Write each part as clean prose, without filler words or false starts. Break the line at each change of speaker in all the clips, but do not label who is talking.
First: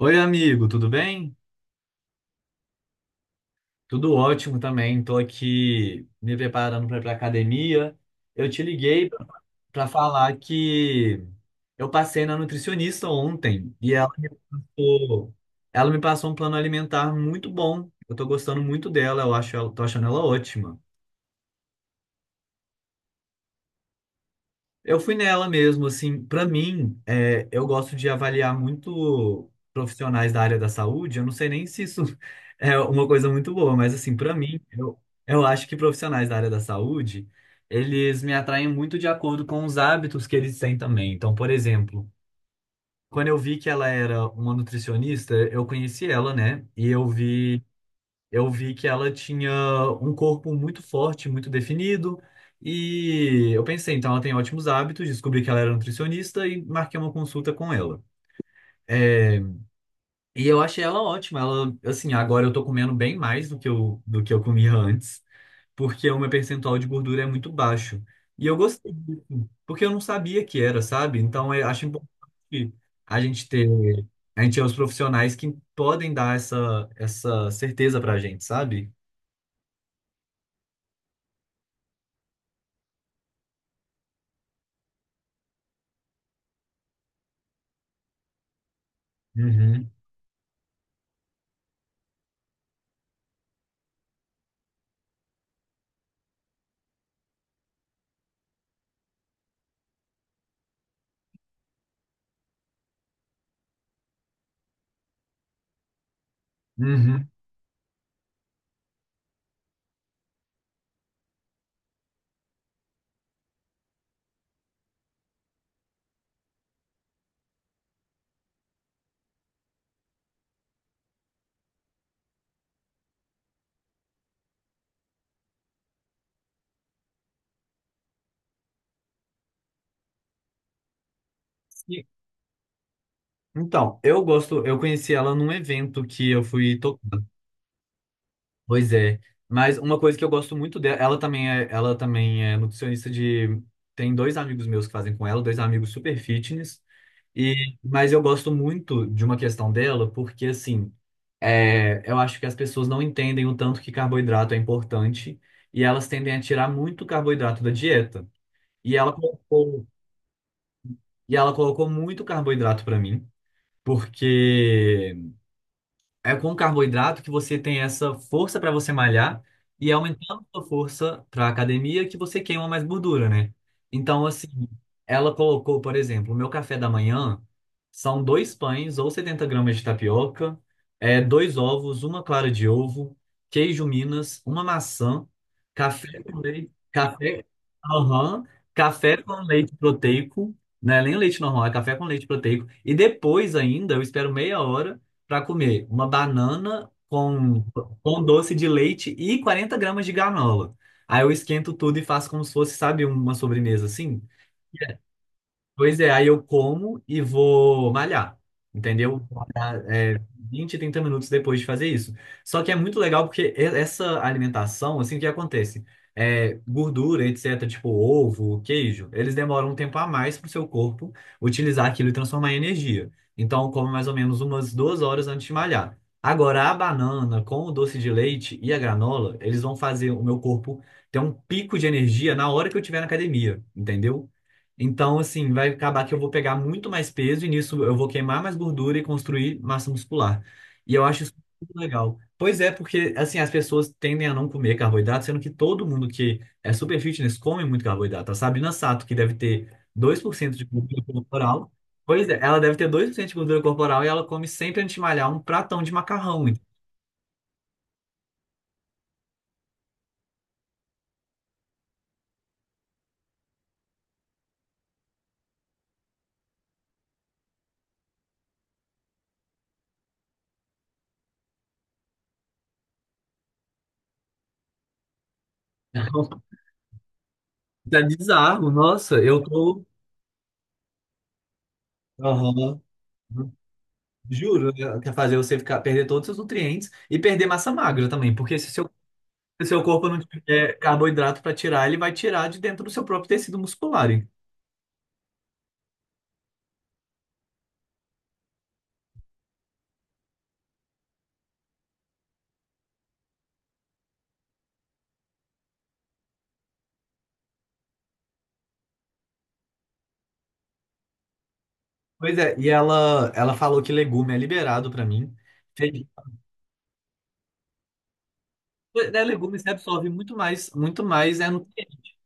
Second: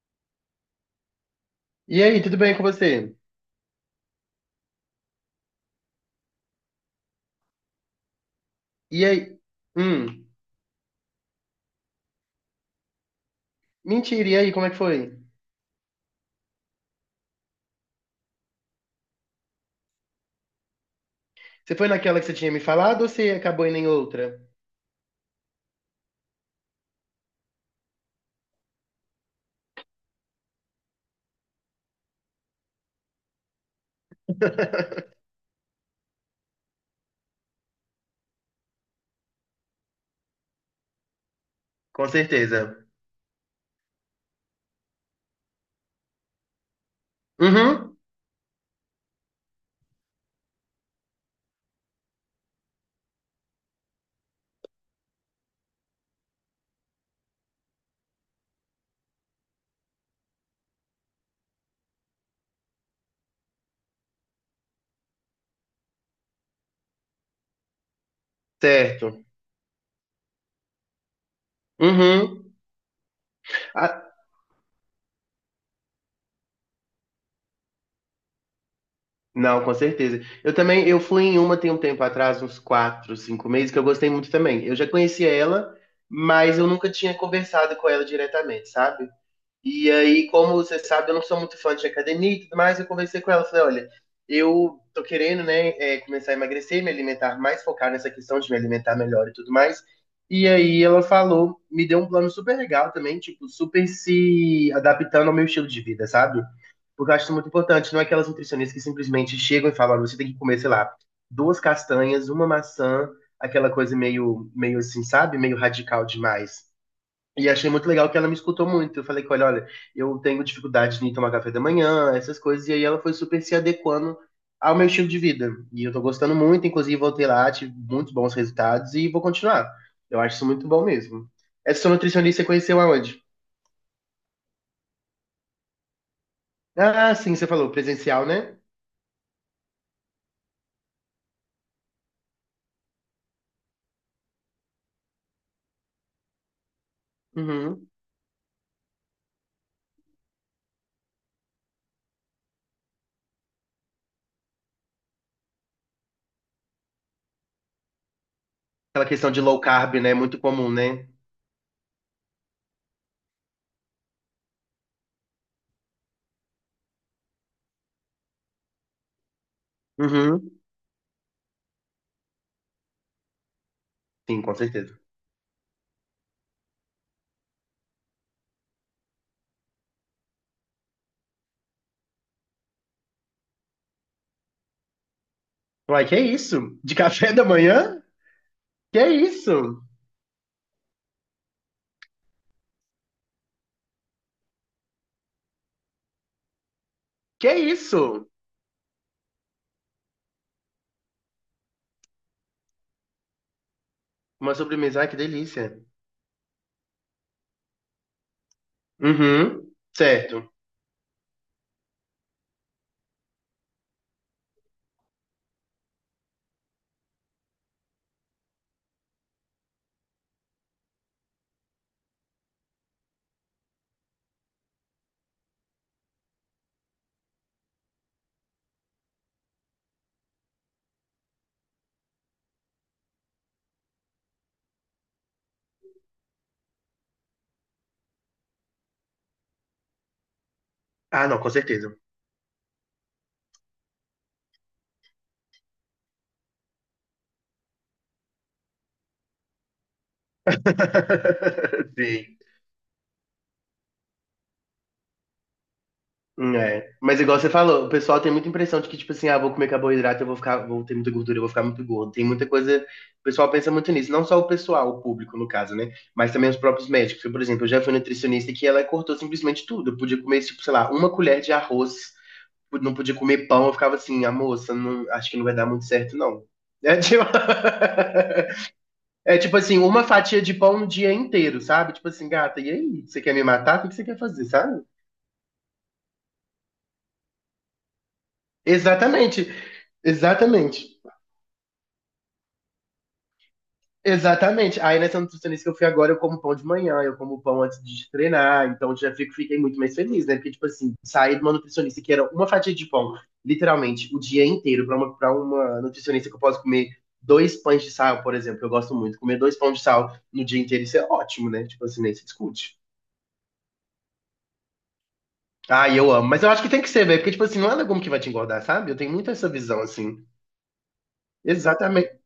Oi, amigo, tudo bem?
E aí, tudo bem com você?
Tudo ótimo também. Estou aqui me preparando para ir para academia. Eu te
E
liguei
aí?
para
Hum,
falar que eu passei na nutricionista ontem e ela me
mentira, e aí, como é que foi?
passou, ela me passou um plano alimentar muito bom. Eu estou gostando muito dela, eu acho, tô achando ela ótima.
Você foi naquela que você tinha me falado ou você acabou indo em outra?
Eu fui nela mesmo, assim, pra mim, eu gosto de avaliar muito profissionais da área da saúde. Eu não sei nem se isso é uma coisa muito boa, mas assim, pra mim, eu acho que profissionais da área da saúde, eles me atraem muito de acordo com os hábitos que eles têm também. Então, por exemplo,
Com certeza.
quando eu vi que ela era uma nutricionista, eu conheci ela, né? E eu vi
Uhum,
eu vi que ela tinha um corpo muito forte, muito definido, e eu pensei, então ela tem ótimos hábitos, descobri que ela era nutricionista e marquei uma consulta com ela. É, e eu achei ela ótima, ela, assim, agora eu tô comendo bem mais do que eu comia antes, porque o meu percentual de gordura é muito baixo. E eu gostei disso,
certo.
porque eu não sabia que era, sabe? Então eu acho
Uhum.
importante a gente ter,
Ah,
a gente é os profissionais que podem dar essa, essa certeza pra gente, sabe?
não, com certeza. Eu também, eu fui em uma tem um tempo atrás, uns quatro, cinco meses, que eu gostei muito também. Eu já conhecia ela, mas eu nunca tinha conversado com ela diretamente, sabe?
Uhum.
E aí, como você sabe, eu não sou muito fã de academia e tudo mais, eu conversei com ela, falei, olha, eu tô querendo, né, começar a emagrecer, me alimentar mais, focar nessa questão de me alimentar melhor e tudo mais. E aí ela falou, me deu um plano super legal também, tipo, super se adaptando ao meu estilo de vida, sabe? Porque eu acho
Uhum.
isso muito importante, não é aquelas nutricionistas que simplesmente chegam e falam, olha, você tem que comer, sei lá, duas castanhas, uma maçã, aquela coisa meio assim, sabe? Meio radical demais. E achei muito legal que ela me escutou muito. Eu falei com ela, olha, eu tenho dificuldade em tomar café da manhã, essas coisas. E aí ela foi super se adequando ao meu estilo de vida. E eu tô gostando muito, inclusive voltei lá, tive muitos bons resultados e vou continuar. Eu acho isso muito bom mesmo. Essa sua
Sim.
nutricionista você conheceu aonde?
Então, eu conheci ela num evento que eu fui
Ah,
tocar.
sim, você falou, presencial, né?
Pois é. Mas uma coisa que eu gosto muito dela, ela também é nutricionista de. Tem dois amigos meus que fazem com ela, dois amigos super fitness. E,
Uhum.
mas eu gosto muito de uma questão dela, porque assim, eu acho que as pessoas não entendem o tanto que carboidrato é importante e elas tendem a tirar muito carboidrato da dieta. E
Aquela
ela
questão de low
colocou,
carb, né? Muito comum, né?
e ela colocou muito carboidrato pra mim, porque é com carboidrato que você tem essa força para você malhar e é aumentando
Uhum.
a sua força para academia que você queima mais gordura, né? Então,
Sim,
assim,
com certeza.
ela colocou, por exemplo, o meu café da manhã são dois pães ou 70 gramas de tapioca, dois ovos, uma clara de ovo, queijo Minas, uma maçã,
Uai, que é
café com leite,
isso? De café
café,
da manhã?
aham,
Que é
café com leite
isso?
proteico, não é nem leite normal, é café com leite proteico. E depois ainda, eu espero meia hora para comer uma banana
Que é
com
isso?
doce de leite e 40 gramas de granola. Aí eu esquento tudo e faço como se fosse, sabe, uma sobremesa assim.
Uma sobremesa, ai, que delícia.
Pois é, aí eu como e vou malhar, entendeu? Vou
Uhum,
malhar.
certo.
20, 30 minutos depois de fazer isso. Só que é muito legal porque essa alimentação, assim, o que acontece? Gordura, etc., tipo ovo, queijo, eles demoram um tempo a mais para o seu corpo utilizar aquilo e transformar em energia. Então, eu como mais ou menos umas 2 horas antes de malhar. Agora, a banana com o doce de leite e a granola, eles vão fazer o meu corpo ter um pico de energia na hora que eu estiver na academia, entendeu? Então, assim, vai acabar que eu vou pegar muito mais peso e nisso eu vou queimar mais gordura e construir massa muscular. E eu acho
Ah,
isso
não, com
muito
certeza.
legal. Pois é, porque, assim, as pessoas tendem a não comer carboidrato, sendo que todo mundo que é super fitness come muito carboidrato. A Sabrina Sato, que deve ter 2% de gordura corporal, pois é,
Sim.
ela deve ter 2% de gordura corporal e ela come sempre antes de malhar um pratão de macarrão. Então,
É. Mas igual você falou, o pessoal tem muita impressão de que, tipo assim, ah, vou comer carboidrato, vou ter muita gordura, eu vou ficar muito gordo. Tem muita coisa. O pessoal pensa muito nisso. Não só o pessoal, o público, no caso, né? Mas também os próprios médicos. Eu, por exemplo, eu já fui nutricionista que ela cortou simplesmente tudo. Eu podia comer, tipo, sei lá, uma colher de arroz, não podia comer pão. Eu ficava assim, a moça, não, acho que não vai dar muito certo, não. É, tipo...
é bizarro, nossa,
É
eu
tipo assim,
tô.
uma fatia de pão no dia inteiro, sabe? Tipo assim, gata, e
Aham.
aí? Você quer me matar? O que que você quer fazer,
Juro,
sabe?
quer fazer você ficar, perder todos os seus nutrientes e perder massa magra também, porque se seu,
Exatamente,
se seu corpo não tiver
exatamente,
carboidrato para tirar, ele vai tirar de dentro do seu próprio tecido muscular. Hein?
exatamente. Aí nessa nutricionista que eu fui agora, eu como pão de manhã, eu como pão antes de treinar, então fiquei muito mais feliz, né? Porque, tipo assim, sair de uma nutricionista que era uma fatia de pão, literalmente, o dia inteiro, pra uma nutricionista que eu posso comer dois pães de sal, por exemplo, eu gosto muito, comer dois pães de sal no dia inteiro, isso é ótimo, né? Tipo assim, nem se
Pois é, e
discute.
ela falou que legume é liberado para mim.
Ah,
Feijão,
eu amo. Mas eu acho que tem que ser, velho. Porque, tipo assim, não é legume que vai te engordar, sabe? Eu tenho
né,
muito essa
legume você
visão,
absorve
assim.
muito mais, nutriente.
Exatamente.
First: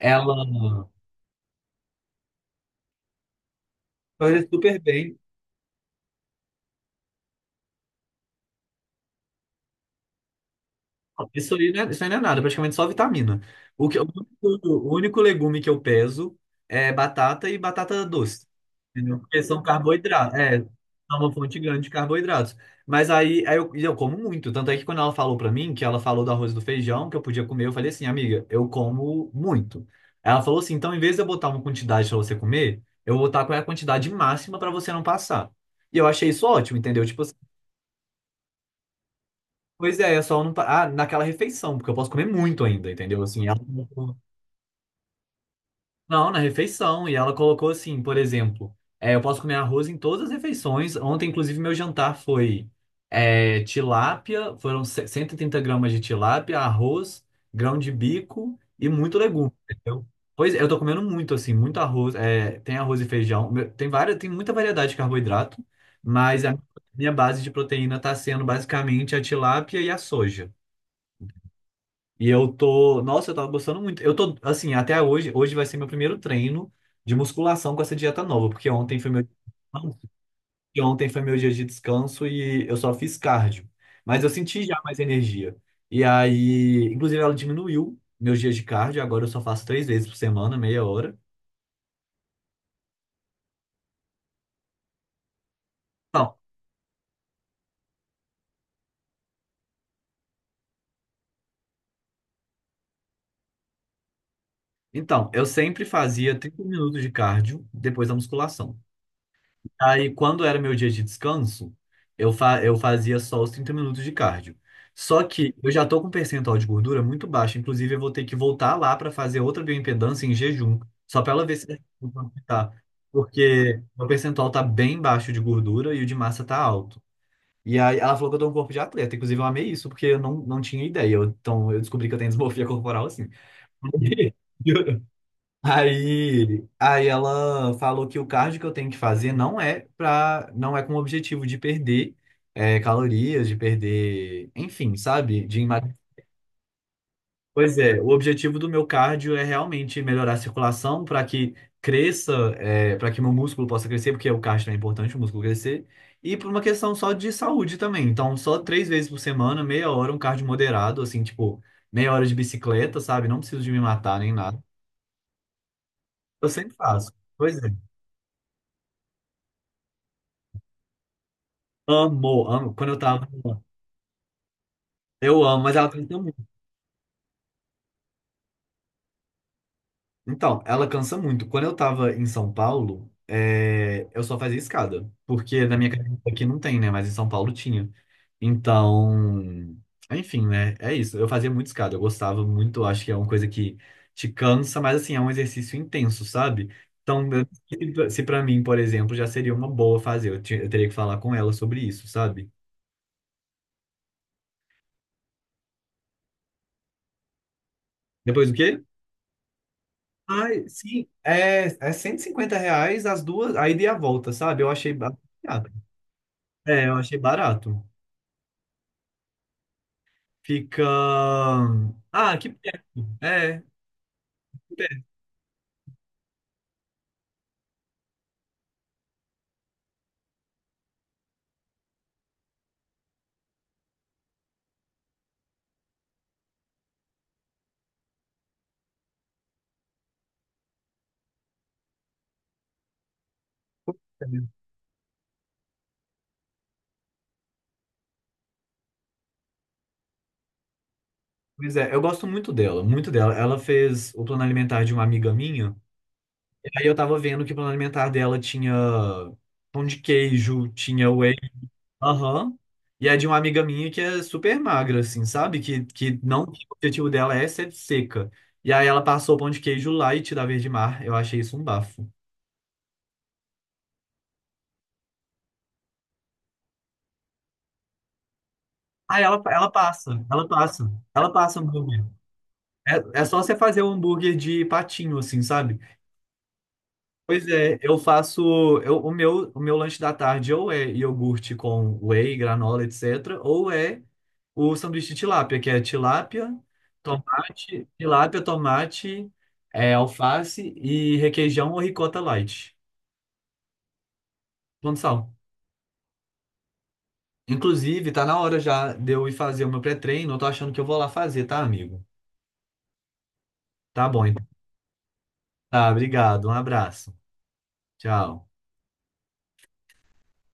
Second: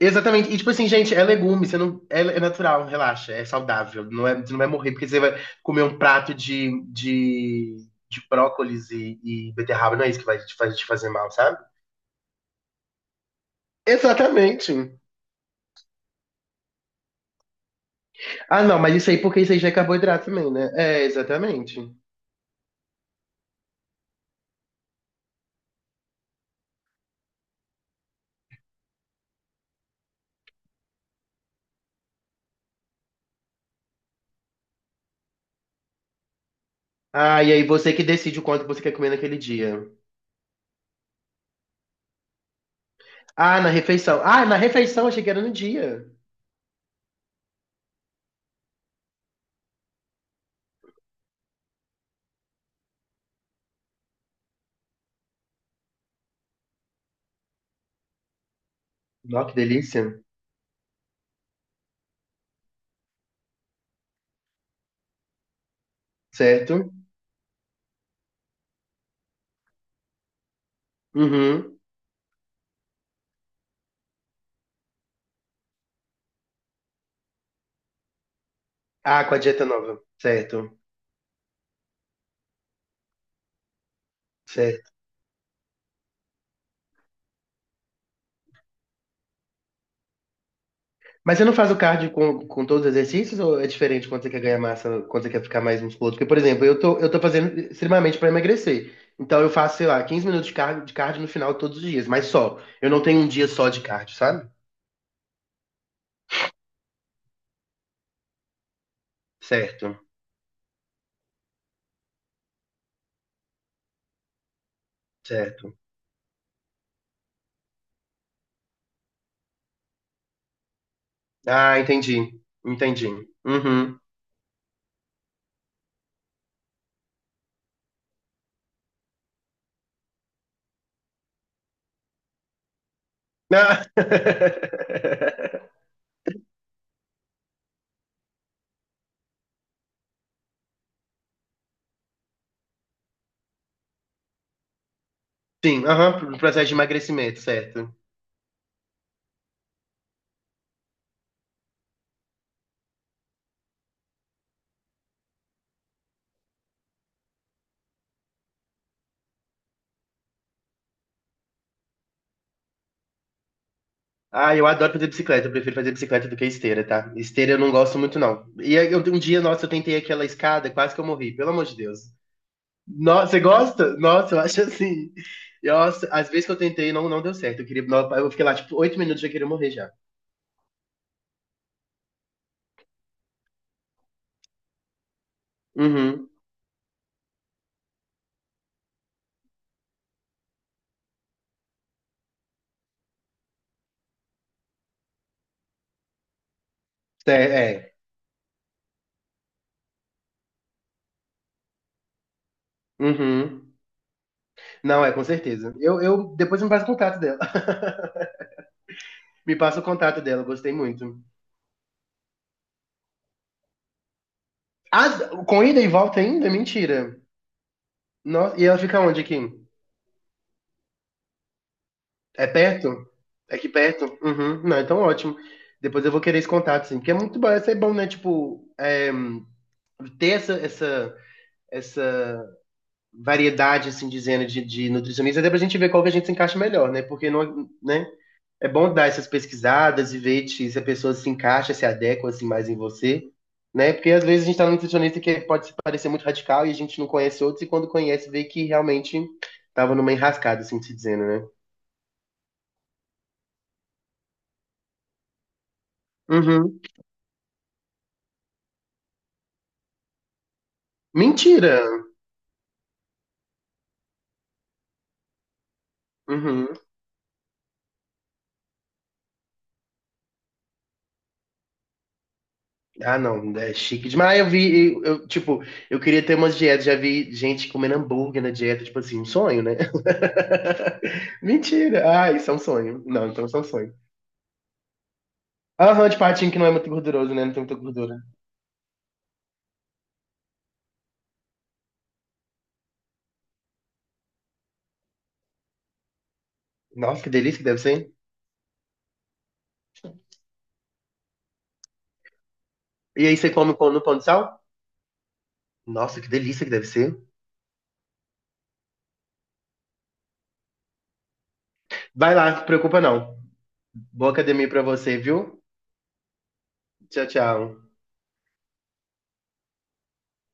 Exatamente. E, tipo assim, gente, é legume. Você não... É, é natural, relaxa. É saudável. Não é...
faz
Você não vai
super
morrer porque
bem.
você vai comer um prato de brócolis e beterraba. Não é isso que vai te fazer mal,
Isso
sabe?
aí, isso aí não é nada, praticamente só vitamina. O que, o único,
Exatamente.
o único legume que eu peso é batata e batata doce.
Ah, não. Mas isso aí,
Entendeu? Porque
porque isso aí
são
já é carboidrato
carboidratos.
também,
É, é
né? É,
uma fonte
exatamente.
grande de carboidratos. Mas aí eu como muito. Tanto é que quando ela falou pra mim, que ela falou do arroz e do feijão, que eu podia comer, eu falei assim, amiga, eu como muito. Ela falou assim, então em vez de eu botar uma quantidade pra você comer, eu vou botar qual é a quantidade máxima pra você não passar. E eu achei isso ótimo, entendeu? Tipo.
Ah, e aí você que decide o quanto você quer comer naquele dia.
Pois é, é só não. Ah, naquela refeição, porque eu posso comer muito ainda, entendeu? Assim, ela...
Ah, na
colocou-
refeição. Ah, na refeição. Achei que era no dia.
Não, na refeição. E ela colocou assim, por exemplo, eu posso comer arroz em todas as refeições. Ontem, inclusive, meu jantar foi tilápia, foram 130 gramas de tilápia, arroz, grão de bico e muito
Nossa,
legume,
que
entendeu?
delícia.
Pois é, eu tô comendo muito, assim, muito arroz. É, tem arroz e feijão, tem várias, tem muita variedade de carboidrato, mas a
Certo?
minha base de proteína tá sendo basicamente a tilápia e a soja.
Uhum.
E eu tô, nossa, eu tava gostando muito. Eu tô, assim, até hoje, hoje vai ser meu primeiro treino de musculação com essa dieta nova, porque ontem foi
Ah,
meu,
com a dieta nova. Certo.
e ontem foi meu dia de descanso e eu só fiz cardio. Mas eu senti já
Certo.
mais energia. E aí, inclusive ela diminuiu meus dias de cardio, agora eu só faço três vezes por semana, meia hora.
Mas você não faz o cardio com todos os exercícios ou é diferente quando você quer ganhar massa, quando você quer ficar mais musculoso? Porque,
Então,
por exemplo, eu tô fazendo extremamente para emagrecer. Então eu faço, sei lá, 15 minutos de cardio, no final todos os dias, mas só. Eu não tenho um dia só de cardio, sabe?
eu sempre fazia 30 minutos de cardio depois da musculação.
Certo.
Aí, quando era meu dia de descanso, eu fazia só os 30 minutos de cardio. Só que eu
Certo.
já tô com um percentual de gordura muito baixo. Inclusive, eu vou ter que voltar lá para fazer outra bioimpedância em jejum, só para ela ver se
Ah, entendi.
tá.
Entendi.
Porque
Uhum.
meu percentual tá bem baixo de gordura e o de massa tá alto. E aí, ela falou que eu tô com um corpo de atleta. Inclusive, eu amei isso, porque eu não tinha ideia. Então, eu descobri que eu tenho desmorfia corporal assim.
Ah.
Aí, ela falou que o cardio que eu tenho que fazer não é com o objetivo de perder calorias, de perder, enfim, sabe? De
Sim,
emagrecer.
aham, pro processo de emagrecimento,
Pois
certo.
é, o objetivo do meu cardio é realmente melhorar a circulação para que cresça, para que meu músculo possa crescer, porque o cardio é importante, o músculo crescer, e por uma questão só de saúde também. Então, só três vezes por semana, meia hora, um cardio moderado, assim, tipo, meia hora de bicicleta, sabe? Não preciso de me matar nem
Ah,
nada.
eu adoro fazer bicicleta. Eu prefiro fazer bicicleta do que
Eu sempre
esteira,
faço.
tá? Esteira
Pois
eu
é.
não gosto muito, não. E aí, eu, um dia, nossa, eu tentei aquela escada, quase que eu morri, pelo amor de Deus.
Amo, amo. Quando eu tava.
Nossa, você gosta? Nossa, eu acho assim.
Eu amo, mas ela
Nossa,
cansa
às
muito.
vezes que eu tentei, não, não deu certo. Eu queria, não, eu fiquei lá, tipo, 8 minutos já queria morrer já.
Então, ela cansa muito. Quando eu tava em São Paulo, eu só fazia escada. Porque na minha casa
Uhum.
aqui não tem, né? Mas em São Paulo tinha. Então, enfim, né? É isso. Eu fazia muito escada. Eu gostava muito. Acho que é uma coisa que te cansa, mas assim, é um exercício intenso, sabe? Então,
É, é.
se pra mim, por exemplo, já seria uma boa fazer. Eu teria que falar com ela sobre isso, sabe?
Uhum. Não, é, com certeza. Depois me passa o contato dela.
Depois o quê?
Me passa o contato dela, eu
Ai,
gostei
sim,
muito.
é R$ 150 as duas, a ida e a volta, sabe? Eu achei
Ah,
barato.
com ida e volta ainda?
É, eu achei
Mentira.
barato.
Nossa, e ela fica onde aqui?
Fica. Ah,
É
que pena.
perto? É
É,
aqui perto? Uhum. Não,
que
então ótimo. Depois eu vou querer esse contato, sim. Porque é muito bom, isso é bom, né? Tipo, é, ter essa variedade, assim, dizendo de nutricionista, até pra gente ver qual que a gente se encaixa melhor, né? Porque não, né? É bom dar essas pesquisadas e ver se a pessoa se encaixa, se adequa, assim, mais em você, né? Porque às vezes
pena.
a gente tá num nutricionista que pode se parecer muito radical e a gente não conhece outros, e quando conhece, vê que realmente tava numa enrascada, assim, se dizendo, né?
Pois é, eu gosto muito dela, muito dela. Ela fez o plano alimentar de uma amiga minha. E
Uhum.
aí eu tava vendo que o plano alimentar dela tinha pão de queijo, tinha whey.
Mentira!
Aham. E é de uma amiga minha que é super magra, assim, sabe? Que não, que
Uhum.
o objetivo dela é ser seca. E aí ela passou o pão de queijo lá e tira verde mar. Eu achei isso um bafo.
Ah, não, é chique demais. Ah, eu vi, tipo, eu queria ter umas dietas, já vi gente comendo hambúrguer na dieta, tipo
Ah,
assim, um
ela,
sonho,
ela
né?
passa, ela passa, ela passa
Mentira!
hambúrguer.
Ah, isso é um sonho.
É, é
Não,
só
então
você
isso é um
fazer o
sonho.
hambúrguer de patinho, assim, sabe?
Aham, de patinho que não é muito gorduroso, né?
Pois
Não tem muita
é, eu
gordura.
faço eu- o meu lanche da tarde ou é iogurte com whey, granola, etc, ou é o sanduíche de tilápia, que é
Nossa, que delícia que deve ser.
tilápia, tomate, é, alface e requeijão ou ricota light,
E aí você come no pão de sal?
plano sal.
Nossa, que delícia que deve ser.
Inclusive, tá na hora já de eu ir fazer o meu pré-treino, eu tô achando que eu vou lá fazer, tá, amigo?
Vai lá, não se preocupa não.
Tá bom,
Boa
então.
academia pra você, viu?
Tá, obrigado, um abraço.
Tchau, tchau.
Tchau.